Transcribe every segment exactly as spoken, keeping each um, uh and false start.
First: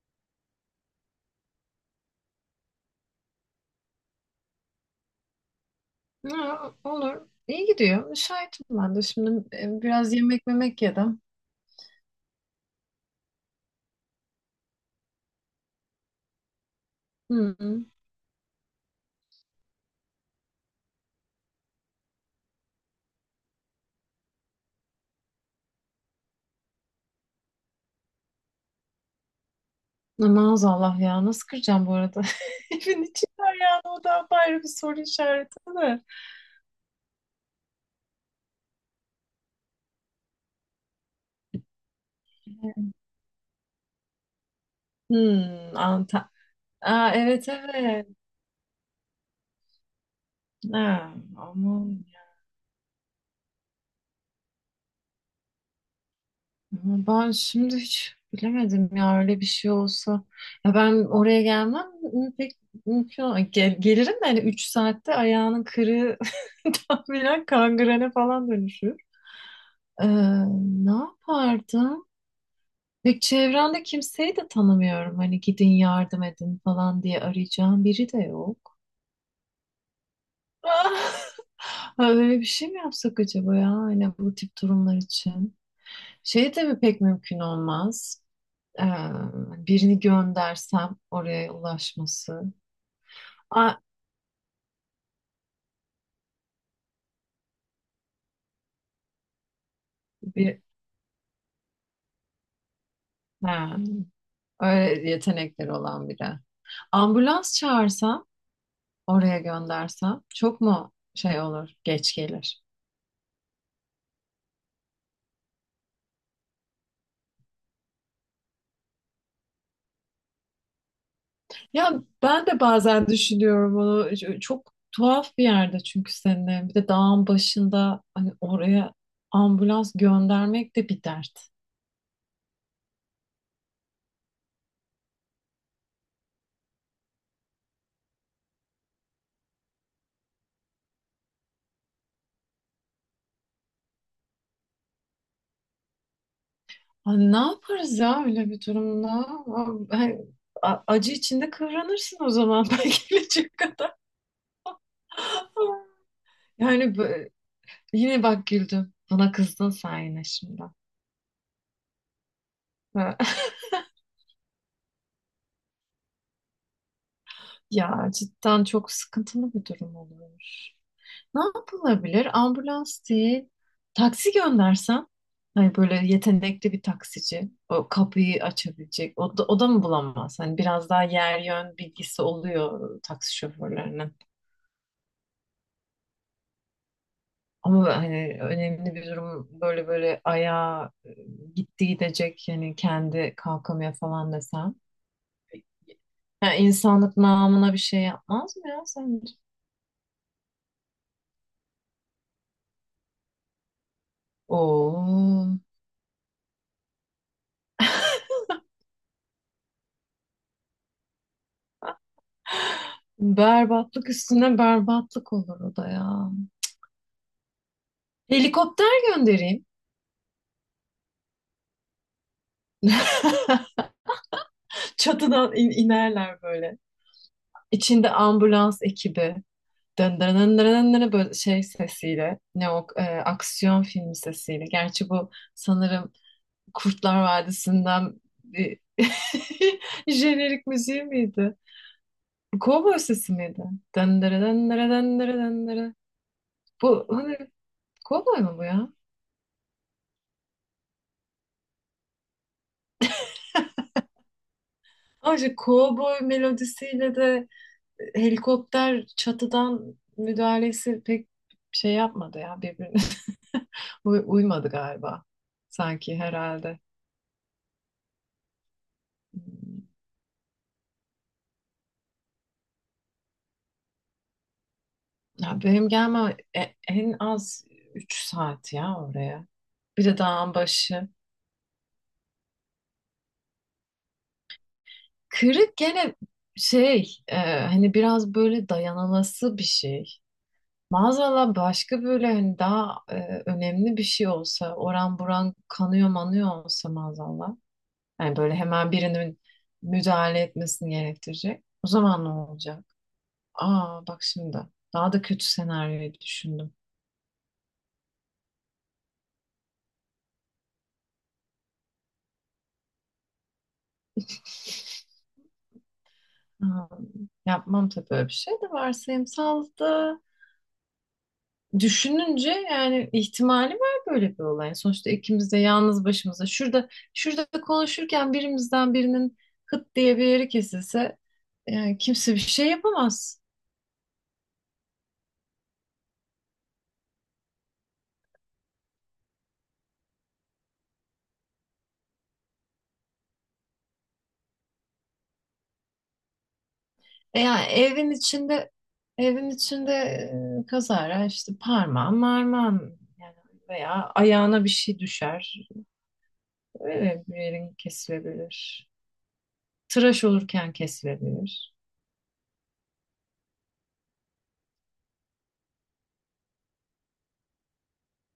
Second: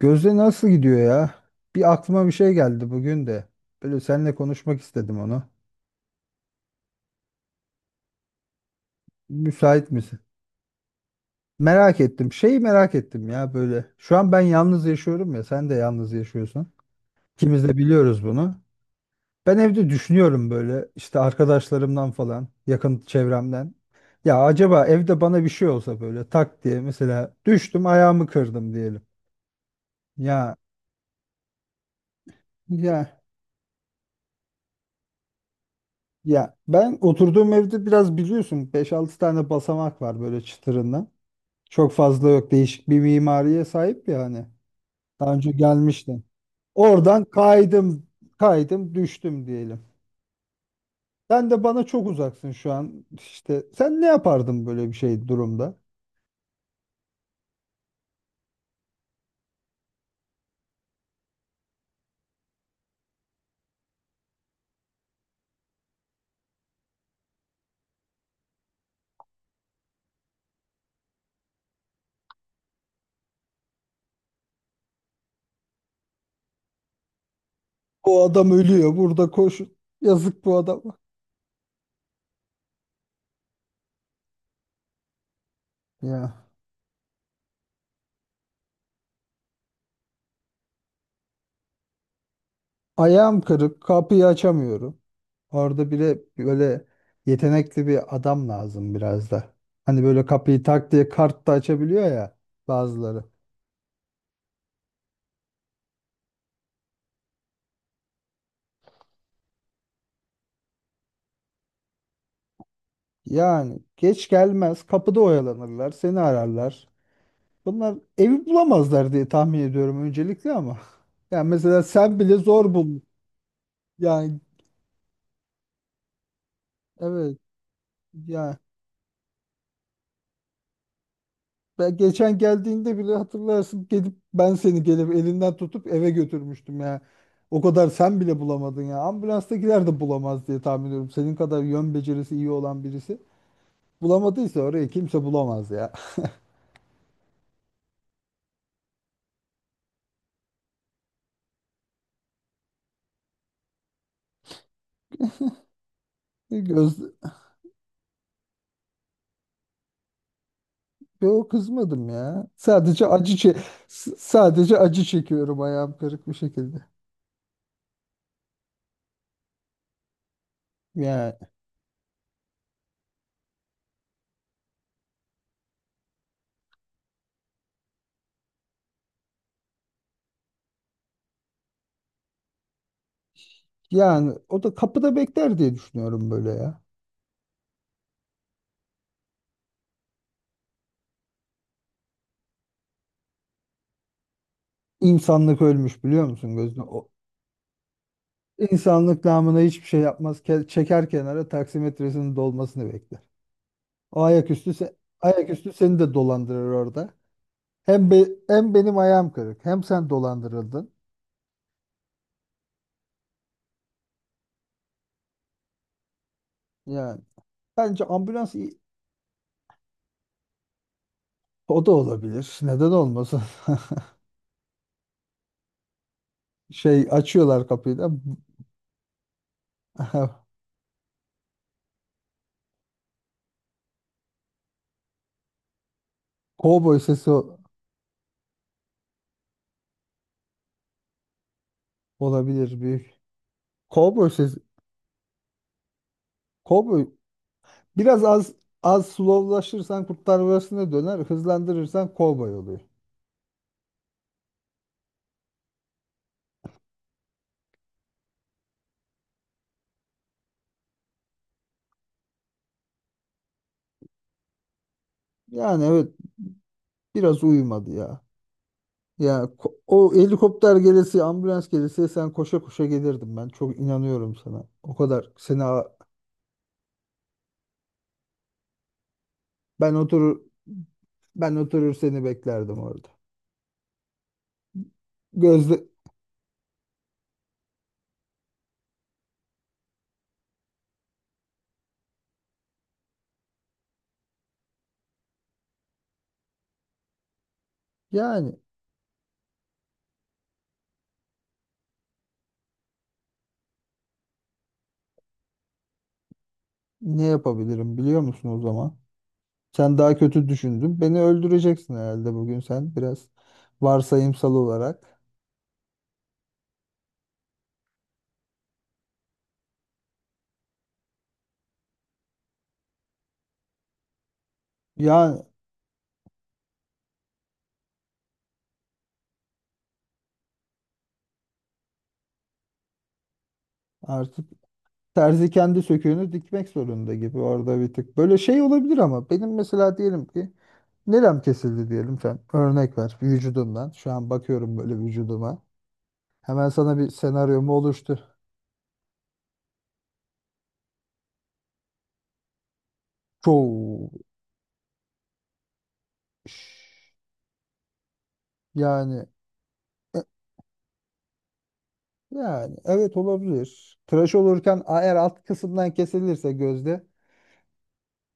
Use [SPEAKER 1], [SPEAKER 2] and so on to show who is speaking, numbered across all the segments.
[SPEAKER 1] Gözde nasıl gidiyor ya? Bir aklıma bir şey geldi bugün de. Böyle seninle konuşmak istedim onu.
[SPEAKER 2] Ha, olur. İyi gidiyor. Müsaitim ben de. Şimdi e,
[SPEAKER 1] Müsait
[SPEAKER 2] biraz
[SPEAKER 1] misin?
[SPEAKER 2] yemek memek yedim.
[SPEAKER 1] Merak ettim. Şeyi merak ettim ya böyle. Şu an ben yalnız yaşıyorum ya. Sen de yalnız yaşıyorsun.
[SPEAKER 2] Hı
[SPEAKER 1] İkimiz de
[SPEAKER 2] hı.
[SPEAKER 1] biliyoruz bunu. Ben evde düşünüyorum böyle işte arkadaşlarımdan falan, yakın çevremden. Ya acaba evde bana bir şey olsa böyle tak diye mesela düştüm ayağımı kırdım diyelim.
[SPEAKER 2] Ne
[SPEAKER 1] Ya
[SPEAKER 2] Maazallah ya. Nasıl kıracağım bu arada? Evin
[SPEAKER 1] ya
[SPEAKER 2] içi var yani. O da ayrı bir soru işareti de.
[SPEAKER 1] ya ben oturduğum evde biraz biliyorsun Beş altı tane basamak var böyle çıtırından. Çok fazla yok. Değişik bir mimariye sahip ya hani. Daha önce
[SPEAKER 2] Hmm,
[SPEAKER 1] gelmiştim.
[SPEAKER 2] Antalya. Aa,
[SPEAKER 1] Oradan
[SPEAKER 2] evet
[SPEAKER 1] kaydım,
[SPEAKER 2] evet.
[SPEAKER 1] kaydım, düştüm diyelim.
[SPEAKER 2] Ha,
[SPEAKER 1] Sen de
[SPEAKER 2] aman.
[SPEAKER 1] bana çok
[SPEAKER 2] Ya.
[SPEAKER 1] uzaksın şu an. İşte sen ne yapardın böyle bir şey durumda?
[SPEAKER 2] Ama ben şimdi hiç bilemedim ya öyle bir şey olsa. Ya ben oraya gelmem m- pek mümkün ol- Gel, gelirim de hani üç saatte ayağının kırığı tahminen kangrene falan dönüşür. Ee, ne yapardım? Ve çevremde kimseyi de tanımıyorum. Hani gidin yardım edin falan diye arayacağım biri de
[SPEAKER 1] O adam
[SPEAKER 2] yok.
[SPEAKER 1] ölüyor. Burada koş. Yazık bu adama.
[SPEAKER 2] Ha, böyle bir şey mi yapsak acaba ya? Hani bu tip durumlar için.
[SPEAKER 1] Ya.
[SPEAKER 2] Şey tabii pek mümkün olmaz. Ee, birini göndersem oraya ulaşması.
[SPEAKER 1] Ayağım
[SPEAKER 2] Aa,
[SPEAKER 1] kırık. Kapıyı açamıyorum. Orada bile böyle yetenekli bir adam lazım biraz da. Hani böyle
[SPEAKER 2] bir,
[SPEAKER 1] kapıyı tak diye kart da açabiliyor ya bazıları.
[SPEAKER 2] ha, öyle yetenekleri olan biri. Ambulans çağırsam, oraya göndersem çok mu şey olur, geç gelir?
[SPEAKER 1] Yani geç gelmez, kapıda oyalanırlar, seni ararlar. Bunlar evi bulamazlar diye tahmin ediyorum öncelikle ama. Yani mesela
[SPEAKER 2] Ya
[SPEAKER 1] sen bile
[SPEAKER 2] ben de
[SPEAKER 1] zor bul.
[SPEAKER 2] bazen düşünüyorum onu.
[SPEAKER 1] Yani
[SPEAKER 2] Ç- Çok tuhaf bir yerde çünkü senin. Bir de dağın
[SPEAKER 1] evet
[SPEAKER 2] başında hani
[SPEAKER 1] yani
[SPEAKER 2] oraya ambulans göndermek de bir dert.
[SPEAKER 1] ben geçen geldiğinde bile hatırlarsın gelip ben seni gelip elinden tutup eve götürmüştüm ya. O kadar sen bile bulamadın ya. Ambulanstakiler de bulamaz diye tahmin ediyorum. Senin kadar yön becerisi iyi olan birisi bulamadıysa orayı kimse bulamaz ya.
[SPEAKER 2] Hani ne yaparız ya öyle bir durumda? A- hani a- acı içinde kıvranırsın o zaman belki gelecek kadar. Yani
[SPEAKER 1] Göz,
[SPEAKER 2] bö- yine bak güldüm. Buna kızdın sen yine şimdi.
[SPEAKER 1] yo kızmadım ya. Sadece acı çe s- sadece acı çekiyorum ayağım kırık bir şekilde.
[SPEAKER 2] Ya cidden çok sıkıntılı bir durum olur.
[SPEAKER 1] Yani
[SPEAKER 2] Ne yapılabilir? Ambulans değil. Taksi göndersen. Hani böyle yetenekli bir taksici. O kapıyı açabilecek. O da, o da mı bulamaz? Hani biraz daha yer yön bilgisi oluyor taksi şoförlerinin.
[SPEAKER 1] yani o da kapıda bekler diye düşünüyorum böyle ya.
[SPEAKER 2] Ama hani önemli bir durum böyle böyle ayağa e, gitti gidecek yani kendi kalkamıyor falan desem.
[SPEAKER 1] İnsanlık ölmüş biliyor musun
[SPEAKER 2] Yani
[SPEAKER 1] gözüne? O
[SPEAKER 2] insanlık namına bir şey yapmaz mı ya
[SPEAKER 1] insanlık
[SPEAKER 2] sence?
[SPEAKER 1] namına hiçbir şey yapmaz. Ke- çeker kenara taksimetresinin dolmasını bekler. O ayaküstü se
[SPEAKER 2] Oo.
[SPEAKER 1] ayaküstü seni de dolandırır orada. Hem be hem benim ayağım kırık hem sen dolandırıldın.
[SPEAKER 2] Berbatlık üstüne berbatlık olur o da ya.
[SPEAKER 1] Yani bence ambulans iyi-
[SPEAKER 2] Helikopter göndereyim.
[SPEAKER 1] o da olabilir. Neden olmasın?
[SPEAKER 2] Çatıdan in- inerler böyle.
[SPEAKER 1] Şey açıyorlar kapıyı da.
[SPEAKER 2] İçinde ambulans ekibi. Dın dın
[SPEAKER 1] Aha,
[SPEAKER 2] dın dın dın böyle şey sesiyle. Ne o e, aksiyon filmi sesiyle. Gerçi bu sanırım
[SPEAKER 1] cowboy
[SPEAKER 2] Kurtlar
[SPEAKER 1] sesi o-
[SPEAKER 2] Vadisi'nden bir jenerik müziği miydi?
[SPEAKER 1] olabilir
[SPEAKER 2] Kovboy
[SPEAKER 1] büyük.
[SPEAKER 2] sesi miydi? Dın
[SPEAKER 1] Cowboy
[SPEAKER 2] dırı
[SPEAKER 1] sesi.
[SPEAKER 2] dın dırı dın dırı dın dırı. Bu
[SPEAKER 1] Cowboy.
[SPEAKER 2] hani
[SPEAKER 1] Biraz
[SPEAKER 2] kovboy
[SPEAKER 1] az
[SPEAKER 2] mu bu ya?
[SPEAKER 1] az slowlaşırsan Kurtlar Vadisi'ne döner. Hızlandırırsan cowboy oluyor.
[SPEAKER 2] Ayrıca kovboy melodisiyle de helikopter çatıdan müdahalesi pek şey yapmadı ya birbirine. Uy- uymadı galiba
[SPEAKER 1] Yani evet
[SPEAKER 2] sanki herhalde.
[SPEAKER 1] biraz uyumadı ya. Ya ko-
[SPEAKER 2] Hmm,
[SPEAKER 1] o helikopter gelesi, ambulans gelesi sen koşa koşa gelirdim ben. Çok inanıyorum sana. O kadar
[SPEAKER 2] ya
[SPEAKER 1] seni a-
[SPEAKER 2] benim gelmem e- en az üç saat ya oraya.
[SPEAKER 1] ben
[SPEAKER 2] Bir de
[SPEAKER 1] oturur
[SPEAKER 2] dağın başı.
[SPEAKER 1] ben oturur seni beklerdim orada.
[SPEAKER 2] Kırık
[SPEAKER 1] Gözle
[SPEAKER 2] gene şey e, hani biraz böyle dayanılası bir şey. Maazallah başka böyle hani daha e, önemli bir şey olsa oran buran kanıyor manıyor olsa maazallah. Yani böyle
[SPEAKER 1] yani
[SPEAKER 2] hemen birinin müdahale etmesini gerektirecek. O zaman ne olacak? Aa bak şimdi daha da kötü senaryoyu düşündüm.
[SPEAKER 1] ne yapabilirim biliyor musun o zaman? Sen daha kötü düşündün. Beni öldüreceksin herhalde bugün sen biraz varsayımsal olarak.
[SPEAKER 2] Aa, yapmam tabii öyle bir şey de, varsayımsal da düşününce yani ihtimali var böyle bir olay. Yani sonuçta
[SPEAKER 1] Yani
[SPEAKER 2] ikimiz de yalnız başımıza şurada şurada konuşurken birimizden birinin hıt diye bir yeri kesilse yani kimse bir şey yapamaz.
[SPEAKER 1] artık terzi kendi söküğünü dikmek zorunda gibi orada bir tık. Böyle şey olabilir ama benim mesela diyelim ki nerem kesildi diyelim sen. Örnek ver vücudumdan. Şu an bakıyorum böyle vücuduma. Hemen sana bir
[SPEAKER 2] E, Yani
[SPEAKER 1] senaryomu
[SPEAKER 2] evin
[SPEAKER 1] oluştur.
[SPEAKER 2] içinde evin içinde e, kazara işte parmağın marmağın yani
[SPEAKER 1] Çoğu
[SPEAKER 2] veya ayağına bir şey düşer.
[SPEAKER 1] iş.
[SPEAKER 2] Öyle bir yerin kesilebilir.
[SPEAKER 1] yani e,
[SPEAKER 2] Tıraş olurken kesilebilir.
[SPEAKER 1] yani evet olabilir. Tıraş olurken eğer alt kısımdan kesilirse gözde,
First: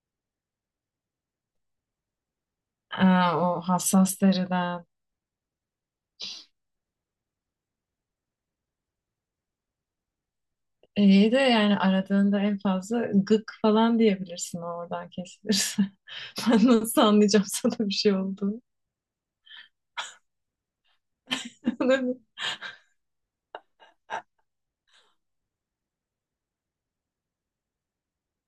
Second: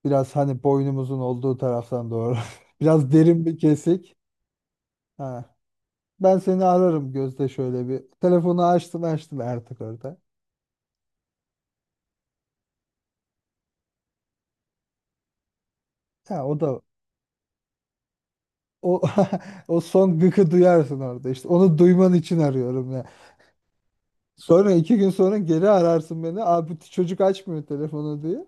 [SPEAKER 1] biraz hani boynumuzun olduğu taraftan doğru. Biraz
[SPEAKER 2] Aa,
[SPEAKER 1] derin bir
[SPEAKER 2] o hassas
[SPEAKER 1] kesik.
[SPEAKER 2] deriden.
[SPEAKER 1] Ha. Ben seni ararım Gözde şöyle bir. Telefonu açtım açtım artık orada.
[SPEAKER 2] İyi de yani aradığında en fazla gık falan diyebilirsin oradan kesilirse.
[SPEAKER 1] Ya o
[SPEAKER 2] Ben
[SPEAKER 1] da
[SPEAKER 2] nasıl anlayacağım sana bir şey oldu?
[SPEAKER 1] o o son gıkı duyarsın orada işte. Onu duyman için arıyorum ya. Sonra iki gün sonra geri ararsın beni. Abi bu çocuk açmıyor telefonu diye.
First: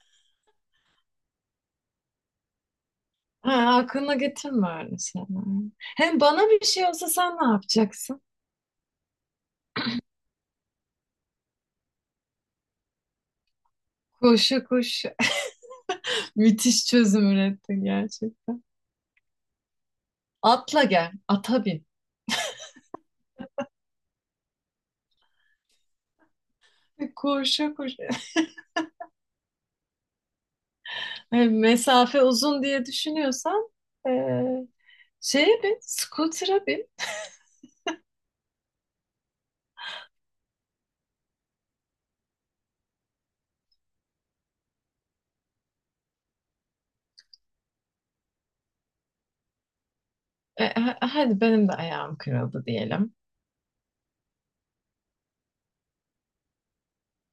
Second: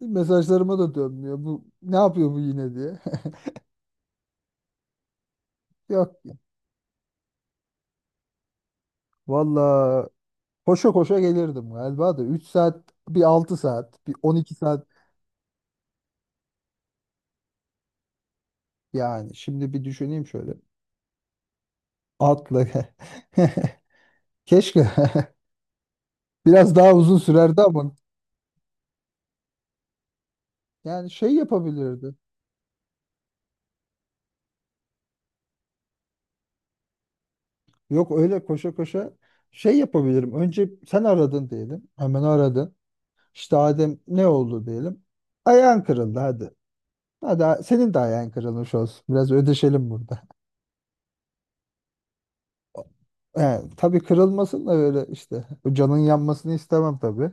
[SPEAKER 1] Mesajlarıma da dönmüyor. Bu ne yapıyor bu yine diye.
[SPEAKER 2] Ha, aklına getirme öyle şeyler.
[SPEAKER 1] Yok.
[SPEAKER 2] Hem bana bir şey olsa sen ne yapacaksın?
[SPEAKER 1] Valla koşa koşa gelirdim galiba da üç saat bir altı saat bir on iki
[SPEAKER 2] Koşa
[SPEAKER 1] saat
[SPEAKER 2] koş. Müthiş çözüm ürettin gerçekten.
[SPEAKER 1] Yani şimdi bir düşüneyim şöyle.
[SPEAKER 2] Atla gel, ata bin.
[SPEAKER 1] Atla. Keşke. Biraz daha uzun sürerdi
[SPEAKER 2] Koşa
[SPEAKER 1] ama.
[SPEAKER 2] koşa.
[SPEAKER 1] Yani şey
[SPEAKER 2] Yani
[SPEAKER 1] yapabilirdi.
[SPEAKER 2] mesafe uzun diye düşünüyorsan eee şeye bin, scooter'a bin.
[SPEAKER 1] Yok öyle koşa koşa şey yapabilirim. Önce sen aradın diyelim. Hemen aradın. İşte Adem ne oldu diyelim. Ayağın kırıldı hadi. Hadi a- senin de ayağın kırılmış olsun. Biraz ödeşelim burada.
[SPEAKER 2] E, ha- hadi benim de ayağım kırıldı diyelim.
[SPEAKER 1] Yani, tabii kırılmasın da öyle işte. O canın yanmasını istemem tabii.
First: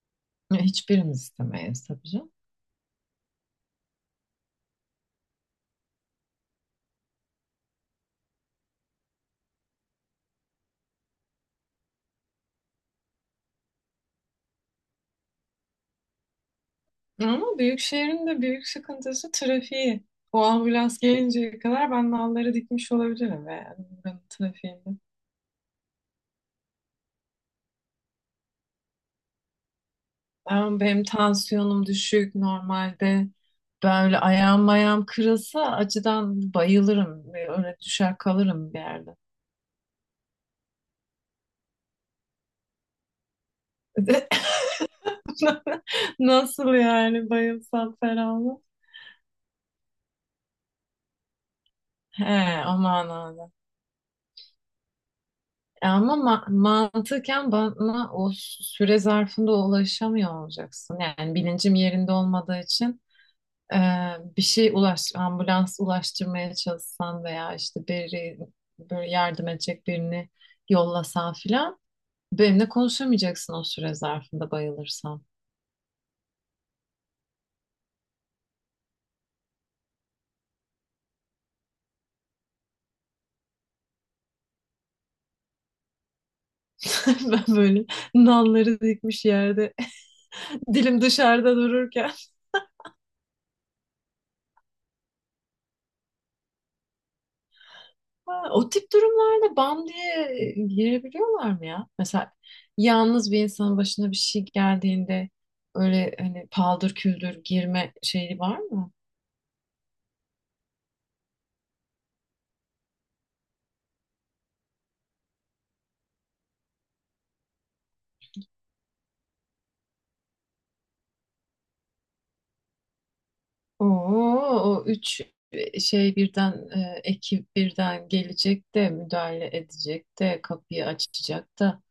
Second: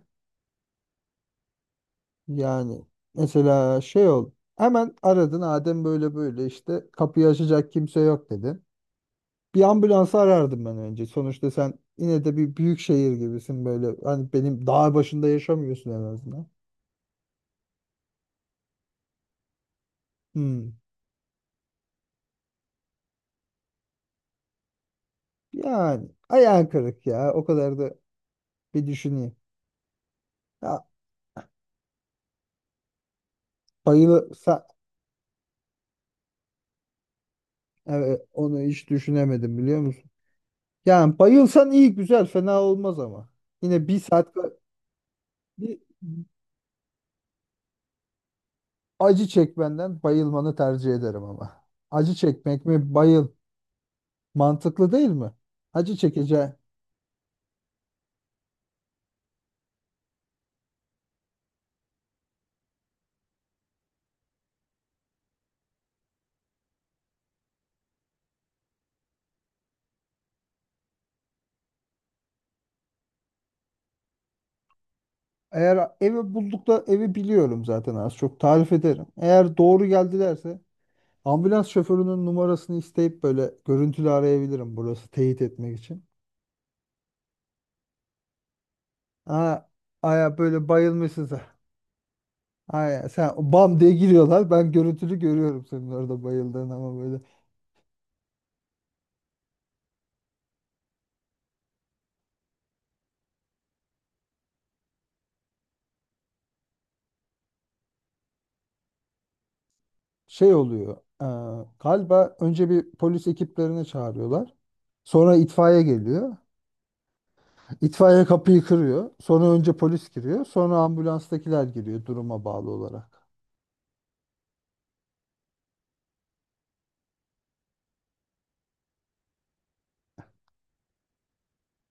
[SPEAKER 2] E, hiçbirimiz istemeyiz tabii canım.
[SPEAKER 1] Yani mesela şey ol. Hemen aradın Adem böyle böyle işte kapıyı açacak kimse yok dedi. Bir ambulansı arardım ben önce. Sonuçta sen yine de bir büyük şehir gibisin böyle. Hani benim dağ başında yaşamıyorsun en azından.
[SPEAKER 2] Ama büyük şehrin de büyük sıkıntısı trafiği. O
[SPEAKER 1] Hmm.
[SPEAKER 2] ambulans gelinceye kadar ben nalları dikmiş olabilirim ve yani buranın trafiğinde.
[SPEAKER 1] Yani ayağın kırık ya. O kadar da bir düşüneyim.
[SPEAKER 2] Ben,
[SPEAKER 1] Ya
[SPEAKER 2] benim tansiyonum düşük normalde. Böyle ayağım
[SPEAKER 1] bayılırsa
[SPEAKER 2] mayağım kırılsa acıdan bayılırım. Öyle düşer
[SPEAKER 1] evet, onu
[SPEAKER 2] kalırım bir
[SPEAKER 1] hiç
[SPEAKER 2] yerde.
[SPEAKER 1] düşünemedim biliyor musun? Yani bayılsan iyi güzel fena olmaz ama. Yine bir saat bir,
[SPEAKER 2] Nasıl yani bayılsam ferahlı?
[SPEAKER 1] acı çekmenden bayılmanı tercih ederim ama. Acı
[SPEAKER 2] He,
[SPEAKER 1] çekmek
[SPEAKER 2] o
[SPEAKER 1] mi bayıl?
[SPEAKER 2] manada.
[SPEAKER 1] Mantıklı değil mi?
[SPEAKER 2] E
[SPEAKER 1] Acı
[SPEAKER 2] ama ma-
[SPEAKER 1] çekeceğim.
[SPEAKER 2] mantıken bana o süre zarfında ulaşamıyor olacaksın. Yani bilincim yerinde olmadığı için Ee, bir şey ulaş, ambulans ulaştırmaya çalışsan veya işte biri böyle yardım edecek birini yollasan filan benimle konuşamayacaksın o süre zarfında bayılırsam.
[SPEAKER 1] Eğer evi bulduk da evi biliyorum zaten az çok tarif ederim. Eğer doğru geldilerse ambulans şoförünün numarasını isteyip böyle görüntülü arayabilirim burası teyit etmek için.
[SPEAKER 2] Ben böyle nalları dikmiş
[SPEAKER 1] Aa,
[SPEAKER 2] yerde
[SPEAKER 1] aya böyle
[SPEAKER 2] dilim
[SPEAKER 1] bayılmışsın sen.
[SPEAKER 2] dışarıda dururken.
[SPEAKER 1] Aya sen bam diye giriyorlar. Ben görüntülü görüyorum senin orada bayıldığın ama böyle.
[SPEAKER 2] Ha, o tip durumlarda bam diye girebiliyorlar mı ya? Mesela yalnız bir insanın başına bir şey geldiğinde öyle hani paldır küldür girme şeyi var mı?
[SPEAKER 1] Şey oluyor. e, Galiba önce bir polis ekiplerini çağırıyorlar. Sonra itfaiye geliyor. İtfaiye kapıyı kırıyor. Sonra önce polis giriyor. Sonra ambulanstakiler giriyor duruma bağlı olarak.
[SPEAKER 2] Oo, o üç şey birden e, ekip birden gelecek de müdahale edecek de kapıyı açacak da.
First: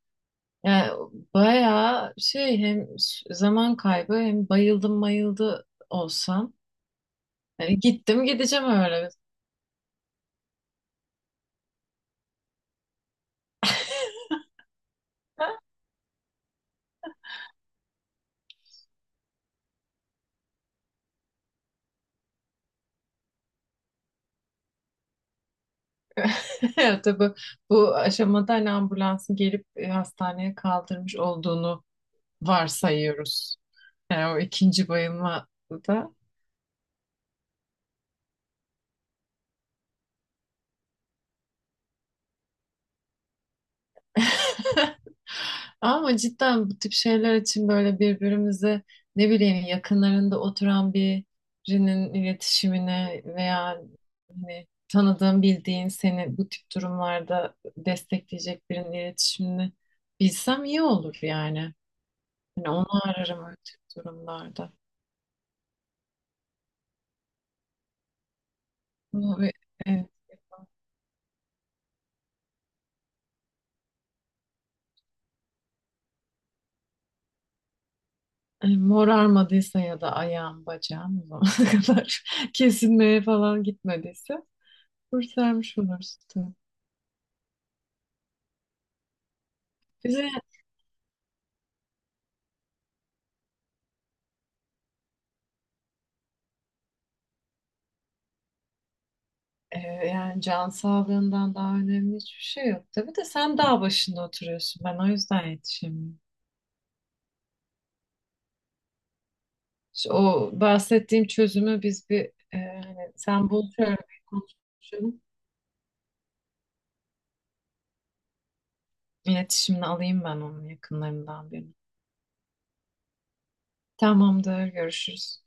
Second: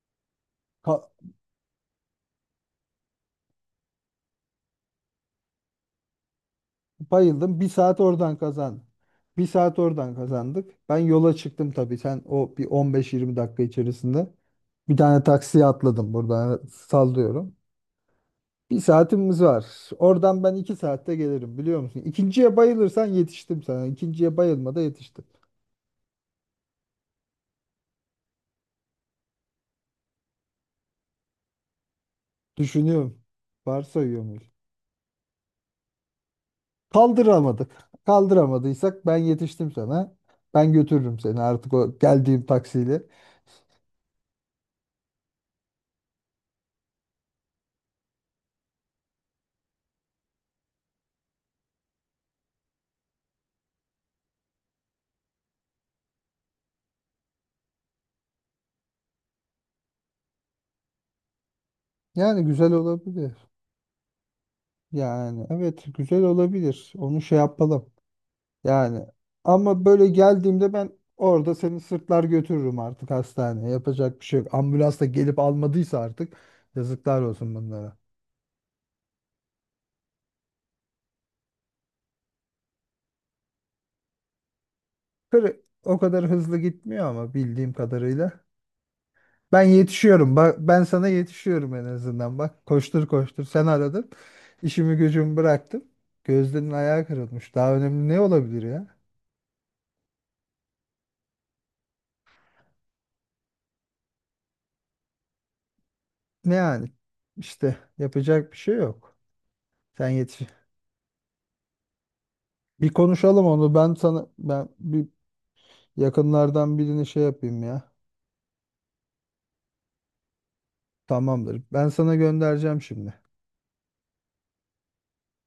[SPEAKER 2] Yani
[SPEAKER 1] Ka-
[SPEAKER 2] bayağı şey hem s- zaman kaybı hem bayıldım mayıldı olsam.
[SPEAKER 1] Bayıldım. Bir
[SPEAKER 2] Yani
[SPEAKER 1] saat
[SPEAKER 2] gittim
[SPEAKER 1] oradan
[SPEAKER 2] gideceğim
[SPEAKER 1] kazandım.
[SPEAKER 2] öyle.
[SPEAKER 1] Bir saat oradan kazandık. Ben yola çıktım tabii. Sen o bir on beş yirmi dakika içerisinde. Bir tane taksiye atladım buradan sallıyorum. Bir saatimiz var. Oradan ben iki saatte gelirim biliyor musun? İkinciye bayılırsan yetiştim sana. İkinciye bayılmada yetiştim.
[SPEAKER 2] Ya tabii bu aşamada hani ambulansın gelip e, hastaneye kaldırmış olduğunu
[SPEAKER 1] Düşünüyorum.
[SPEAKER 2] varsayıyoruz.
[SPEAKER 1] Varsayıyor
[SPEAKER 2] Yani o
[SPEAKER 1] muyuz?
[SPEAKER 2] ikinci bayılmada.
[SPEAKER 1] Kaldıramadık. Kaldıramadıysak ben yetiştim sana. Ben götürürüm seni artık o geldiğim taksiyle.
[SPEAKER 2] Ama cidden bu tip şeyler için böyle birbirimizi ne bileyim yakınlarında oturan birinin iletişimine veya hani tanıdığın bildiğin seni bu tip durumlarda destekleyecek birinin iletişimini bilsem iyi olur yani.
[SPEAKER 1] Yani
[SPEAKER 2] Hani
[SPEAKER 1] güzel
[SPEAKER 2] onu
[SPEAKER 1] olabilir.
[SPEAKER 2] ararım öyle tip durumlarda.
[SPEAKER 1] Yani evet güzel olabilir. Onu şey yapalım. Yani
[SPEAKER 2] Ama ve-
[SPEAKER 1] ama
[SPEAKER 2] e,
[SPEAKER 1] böyle geldiğimde ben orada seni sırtlar götürürüm artık hastaneye. Yapacak bir şey yok. Ambulans da gelip almadıysa artık yazıklar olsun bunlara.
[SPEAKER 2] e, Morarmadıysa ya da ayağım bacağım o zamana kadar kesilmeye falan gitmediyse
[SPEAKER 1] Kır
[SPEAKER 2] kurtarmış
[SPEAKER 1] O kadar
[SPEAKER 2] olursun.
[SPEAKER 1] hızlı gitmiyor ama bildiğim kadarıyla. Ben
[SPEAKER 2] Bize
[SPEAKER 1] yetişiyorum. Bak ben sana yetişiyorum en azından. Bak koştur koştur sen aradın. İşimi gücümü bıraktım. Gözlerinin ayağı kırılmış. Daha önemli ne olabilir ya?
[SPEAKER 2] Ee, yani can sağlığından daha önemli hiçbir şey yok. Tabii de sen dağ başında oturuyorsun. Ben o yüzden yetişemiyorum.
[SPEAKER 1] Ne yani? İşte yapacak bir şey yok. Sen
[SPEAKER 2] İşte
[SPEAKER 1] yetiş.
[SPEAKER 2] o bahsettiğim çözümü biz bir e,
[SPEAKER 1] Bir
[SPEAKER 2] hani
[SPEAKER 1] konuşalım
[SPEAKER 2] sen bul
[SPEAKER 1] onu.
[SPEAKER 2] şöyle
[SPEAKER 1] Ben
[SPEAKER 2] bir
[SPEAKER 1] sana ben bir
[SPEAKER 2] konuşalım.
[SPEAKER 1] yakınlardan birini şey yapayım ya.
[SPEAKER 2] İletişimini alayım ben onun yakınlarından
[SPEAKER 1] Tamamdır.
[SPEAKER 2] birini.
[SPEAKER 1] Ben sana göndereceğim şimdi.
[SPEAKER 2] Tamamdır, görüşürüz.